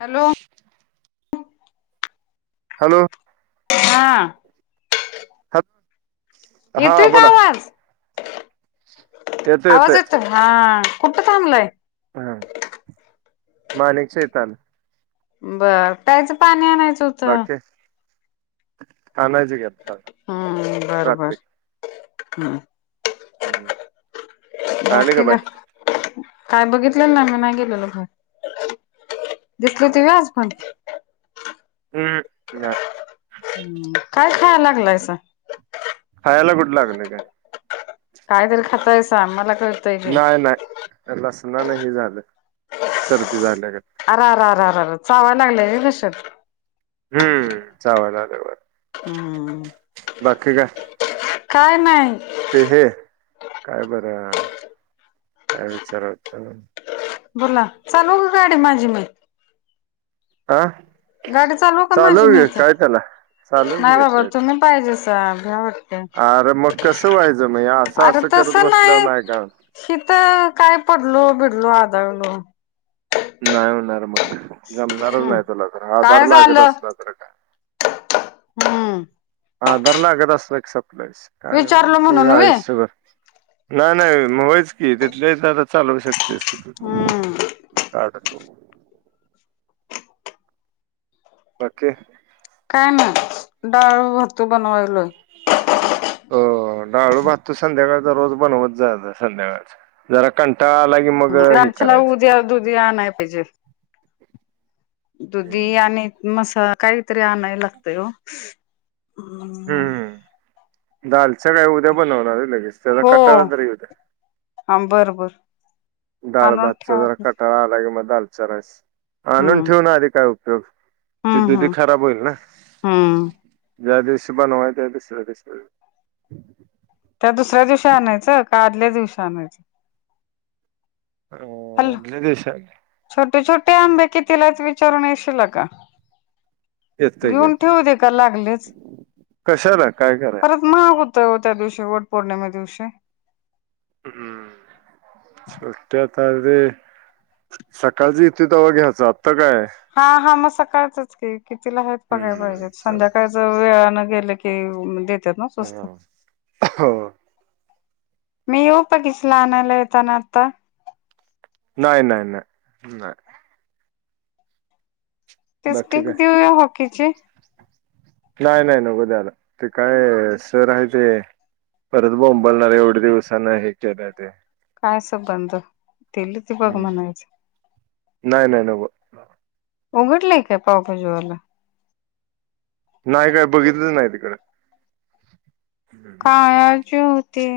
Hello! Hello! हा! Hello! येतोय का आवाज आवाज येतोय हा. कुठं थांबलंय. हा माणिक शैताल. बर कायच पाणी आणायचं होतं. हानाजी घ रात्री. हम हम्म आले बाकी बाय का.. काय बघितलेलं ना मी नाही गेलेल घर दिसल ते व आज पण! हम् ह. हम्म काय खा लागलायस. खायला गुड लागले काय? काय तरी खातायसा मला कळतंय की नाही नाही लसना नाही झालं. सर्दी झाले. अ रर र चावायला लागले तशत.. हम्म वाल आ वा.. हम्. बाकी का! काय नाही. ते हे काय बरं काय विचारल! बोला चालू हो ग गाडी माझी मा.. आा! गाडी चालू का माझी मी इथे चालव की नाही बाबा तिथलं तुम्ही पाहिजे स घ्या.. अरे मग कसं व्हायचं म्ह असं असं करत बसलं नाही का.. शिथ काय पडलो भिडलो आधळलो. नाही होणार मग जमणारच हम्म नाही तला तर हा जार काय लागत झालं असणार तर का. हम्म हा धर नाकत असो एक सप्लास काय विचारलो ते म्हणून आहे व्हय शुगर.. नाही नाही होयच कि तिथले तर आता चालवू शकतेस क.. हम्म आड.. बाकी! काय नाही डाळ भातू बनवायलाय हो डाळू भात त संध्याकाळचा रोज बनवत जात संध्याकाळच जरा कं ला की मग हे लांचला करायचं उद्या दुधी आणाय पाहिजे दुधी आणि मसा काहीतरी आणाय लागतंय हो. हम्म [unintelligible] दालच काय उद्या बनवणार आहे लगेच त्याचा कटाळा तरी उद्या हां बरोबर ाळ भातचा जरा कटारा आला कि म दालचा रास आणून हम्म ठेव ना आधी काय उपयोग ते हम्म दुधी हम्म खराब होईल ना हम्म ज्या दिवशी पणवाय त्या दिसऱ्या दिवस श मिळची ह देश छोटे छोटे आंबे कि तिलाच विचारून येशील का येतय की घेऊन येतय ठेवू दे का लागलीच कशाला काय कराय परत महाग हो हो त्या दिवशी वट पौर्णिमे दिवशी हम्म सत्या तरे सकाळचे इथे तवा घ्यायचा हा हा मग सकाळचच कि कितीला आहेत बघायला हम्म पाहिजेत चालतंय संध्याकाळच वेळ न गेलं की देतात ना स्वस्त. हा हो मी येऊ का किसला आणयला येताना आता? नाही नाही नाही नाही ती बाकी स्टिक काय देऊया हॉकीची नाही नाही नको द्यायला, ते काय सर आहे ते परत बोंबलनारे येवढ्या दिवसान हे केलं ते काय असं बंद तेलच बघ हम्म म्हणायचं [unintelligible] नाही नाही नको उघडले का पावभाजी वाला नाही काय बघितलं नाही तिकड कायाजी होती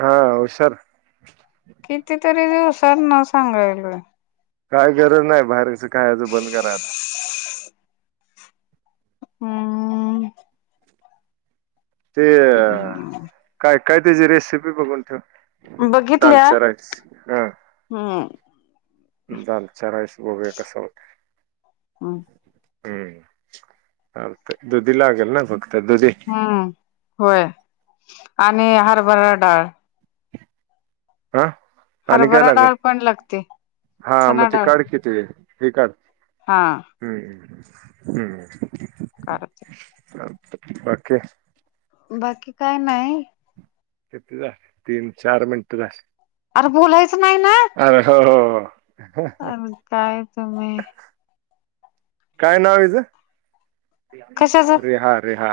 हा हुशार कितीतरी दिवसांना सांगायल काय गरज नाही बाहेरचं खायाचं बंद करायता हम ते अ हम्म काय काय त्याची रेसिपी बघून ठेव बघितल्या तालचारच हम [unintelligible] हम्म दाल चा राईस बघुया कसा होतोय हम हम्म, आते दुदीलागेल ना बघ हम्म... होय आणि हरभरा डाळ ह आणि काय हरभरा लागेल? डाळ पण लागते हा मग चना ते डाळ काढ की ते ते काढ, हा हम्म हम्् हम्म कराच अ बाके [unintelligible] बाकी काय नाही किती झाले? तीन चार मिनिट झाले. अरे बोलायचं नाही ना. अरे हो हो अर काय तुम्ही! काय नाव हिचं? कशाच रेहा रेहा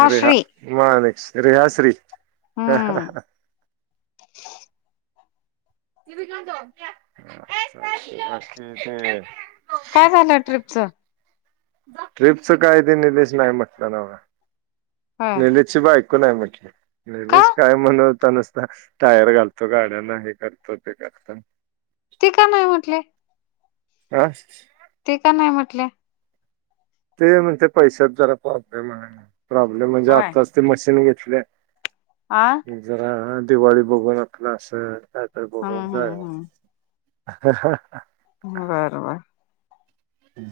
रेहा मा न रेहा श्री हा हा हम्म ह त अचछा काय झालं ट्र्रीपच ट्रिपच काय ते निलेश नाही म्हटलं ना होय निलेश ची बाईक म्हट का निलेश काय म्हणवता नसता टायर घालतो गाड्यांना हे करतो ते का एकदम ते का नाही म्हटले हा ते का नाही म्हटले ते म्हणते पैशात जरा प्रॉब्लेम आहे प्रॉब्लेम म्हणजे होय आत्ताच ते मशीन घेत आ आपल्या जरा दिवाळी बघून आपलं असल त्या तर बघून हम्म जाय हम्म बरोबर हम्म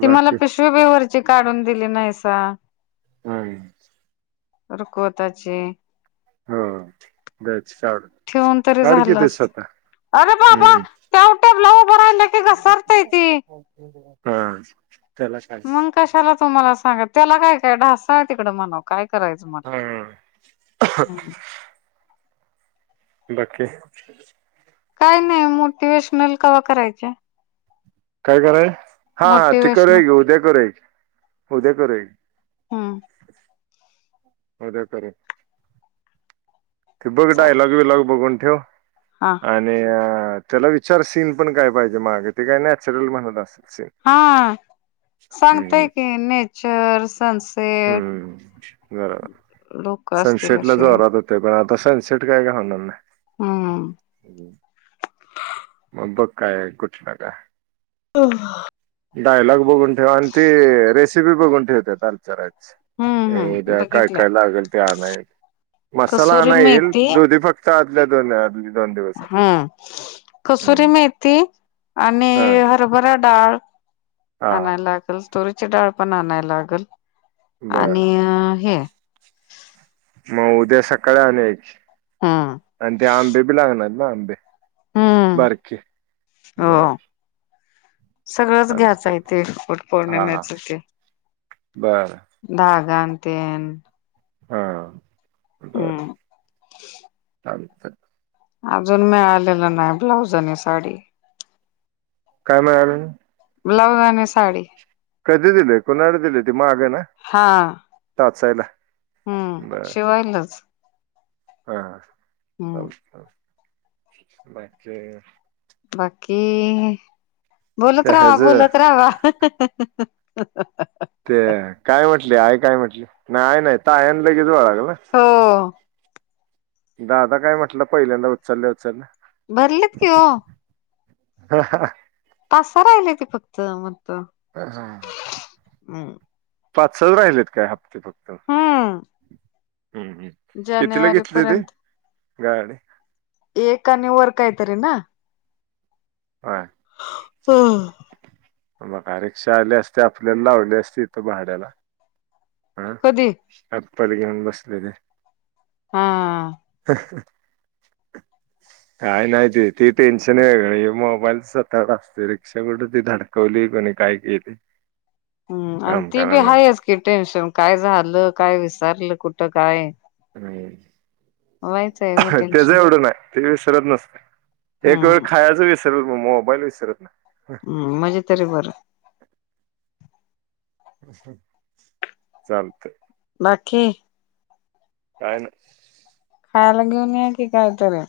ती मला पिशवभेवरची काढून दिली नाहीसा हम् हो कोतााचे होा दयच काढ ठेवून तरी काढ झालं किती असत स्वतः अरे बाबा हम्म त्या टॅबला उभं राहिलं की घसरतय ती हम् हा त्याला काय मग कशाला तुम्हाला सांग त्याला काय काय ढसा आहे तिकडे म्हन काय करायचं मला हा हम् बाकी काय नाही मोटिवेशनल कावा करायचे काय कराय हा हा ते मोटिवेशनल करय ग उद्या करय उद्या करय ग हम् म्या करे ते बघ चाल डायलॉग विलॉग बघून ठेव हा आणि त्याला विचार सीन पण काय पाहिजे मागे ते काय नॅचरल म्हणत असत हा हम्म सांगतेय की नेचर सनसेट लोक असतील सनसेेट ला असे जरात होते पण आता तस सिट काय का होणारना हम्म मग बघ काय कुठला का हो डायलॉग बघून ठेवा आणि ती रेसिपी बघून ठेवतेलचरा हम्म नाही्या काय बघितल्या कायला लागेल ते आणय मसाला कसुरी नाही येईल मेथी दुधी फक्त आदल्या दोन आ दोन दिवसात सुरी हम्म. मेथी आणि हा हरभरा डाळ हा आणायला लागेल तोरी ची डाळ पण आणायला लागल बर आणि हे मग उद्या सकाळी आणय हम्म आणि ते आंबे बी लागणार ना आंबे हम्म बरक बर हो सगळंच चालत घ्यायचं आहे तेे एकट हा हा पौर्णिमेच ते बर धाग जनते हा अजून मिळालेलं नाही ब्लाऊज आणि साडी काय म्हणाले ब्लाऊज आणि साडी कधी दिले कुणाड दिले ते माग आहे ना हा टचायला हम्म शिवायलच हाछ बाकी बोलत ते रावा ह्याच बोलोलत रावा ते काय म्हंटले आय काय म्हंटले नाहीय नाही ताई आहेन लगेच गोळा हो दादा काय म्हटलं पहिल्यांदा उचलल्या उचललं? भरलेत कि हो. हा हा! तसा राहिला ते फक्त मगत हम्! पाच सल राहिलेत काय हप्ते फक्त? हम्म हं हं कितीला जानेवारी घेतली होती पर्यंत गाडी? एक आणि वर काहीतरी ना? हा. हो मग आ रिक्षा आले असते आपल्याला लावले असते इथं भाड्याला. हं कधी ॲपल घेऊन बसले ते. हा. अह् काय नाहीती ती टेन्शन वेगळी मोबाईलसता असते रिक्षाकड ती धडकवली. कोणी काय केली ते हं आणि ती बी आहेच की टेन्शन काय झालं काय विसरलं कुठं काय? ह व्हायचंय मी त्याच टेन्शन एवढं नाही ते विसरत नसत एक वेळ हम्म खायच विसर. र मग मोबाईल विसरत ना. हं म्हणजे तरी बरं हं चालतय बाकी? काय नाही खायला घेऊन या कि कायतरी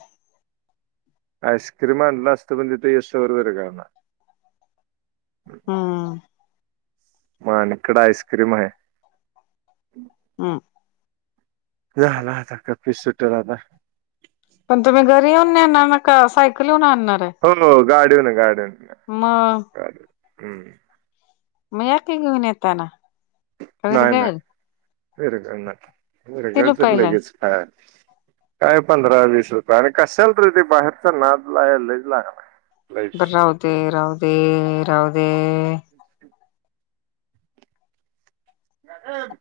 आईस्क्रिम आणला असत पण तिथ यस वर वर करणार हं! माझ्याकड आईस्क्रीम आहे. हं! झाल आता कप्पी सुटल आता. पण तुम्ही घरी येऊन नेणार का सायकल हुन आण हो हो गाडीहुन गाडिहुन! मग हम. मग याकी घेऊन येताना, तोवर नाही नाही गळल विरघळणार, विरघळत रुपयाला आहे लगेच हा. काय पंधरा, वीस रुपये आणि कशाला तर ते बाहेरचा नाद लयच लागलाय. बर राहु दे राहु दे राहु दे. मॅडम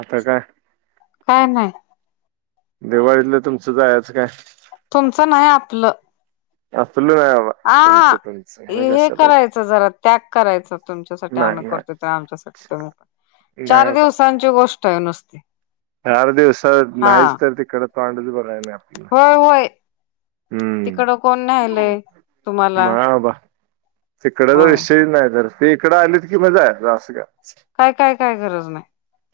आता काय? काय नाही. दिवाळीतलं तुमचं जायचं काय? तुमचं नाही आपलं! [inaudible] बाबा आ हा तुमचं तुमचं मी हे कशाला करायचं जरा त्याग करायच तुमच्यासाठी आम्ही नाही करतो, नाही तर आमच्यासाठी तुम्ही करा, चार नाही बाबा दिवसांची गोष्ट आहे नुसती. चार दिवसात हा नाहीच तर तिकड तोंड बघायचं नाही आपल्याला. तिकड हम्म कोण न्यायलाय तुम्हाला? तिकडे जर होय विषय नाही तर ते इकडं आलेत की मग कि जायच अस करायच. काय काय काय गरज नाही.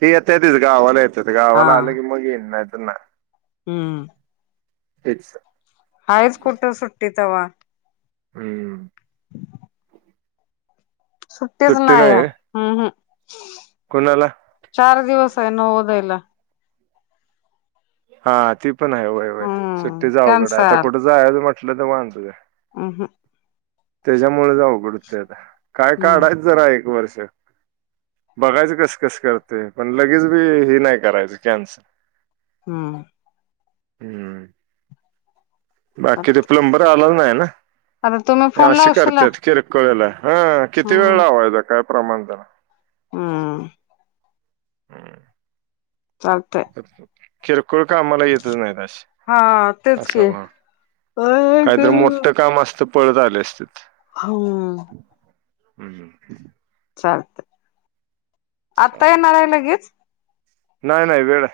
ती यता येतच, गावाला येतच गावाला आलं की मग येईन नाही तर नाही. हम. तेच हाय कुठे सुट्टी तवा? हम्म. सुट्टीच नाही, हम्म हम् कोणाला? चार दिवस आहे नवोदयला. हा ती पण आहे वय वय हम्म सुट्टी जाऊघडं आता कॅन्सल कुठं जाय म्हटलं तर वांद आहे. [unintelligible] त्याच्यामुळे च आघड होतय आता, काय हम्म काढच जरा एक वर्ष, बघायच कस कस करते पण लगेच बी हे नाही करायचं कॅन्सल. हम्म. हम्म बाकी ते प्लंबर आलाला नाही ना? आता तुम्ही ते फोन असे लावशीला करतात किरकोळला. हा किती वेळ हम्म लावायचा काय प्रमाण त्याला हम्म हम्. चालतंय किरकोळ कामाला येतच नाहीत हा तेच की अशी अय ग काहीतरी मोठं काम असत पळत आले असते. हम. हम् ह. चालते आता येणार चालतंय आहे लगेच? नाही नाही वेळ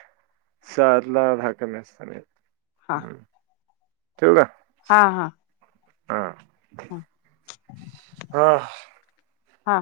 साला दहा कमी असताना हा येतो. ठेव का? हा हा हा. हा! हा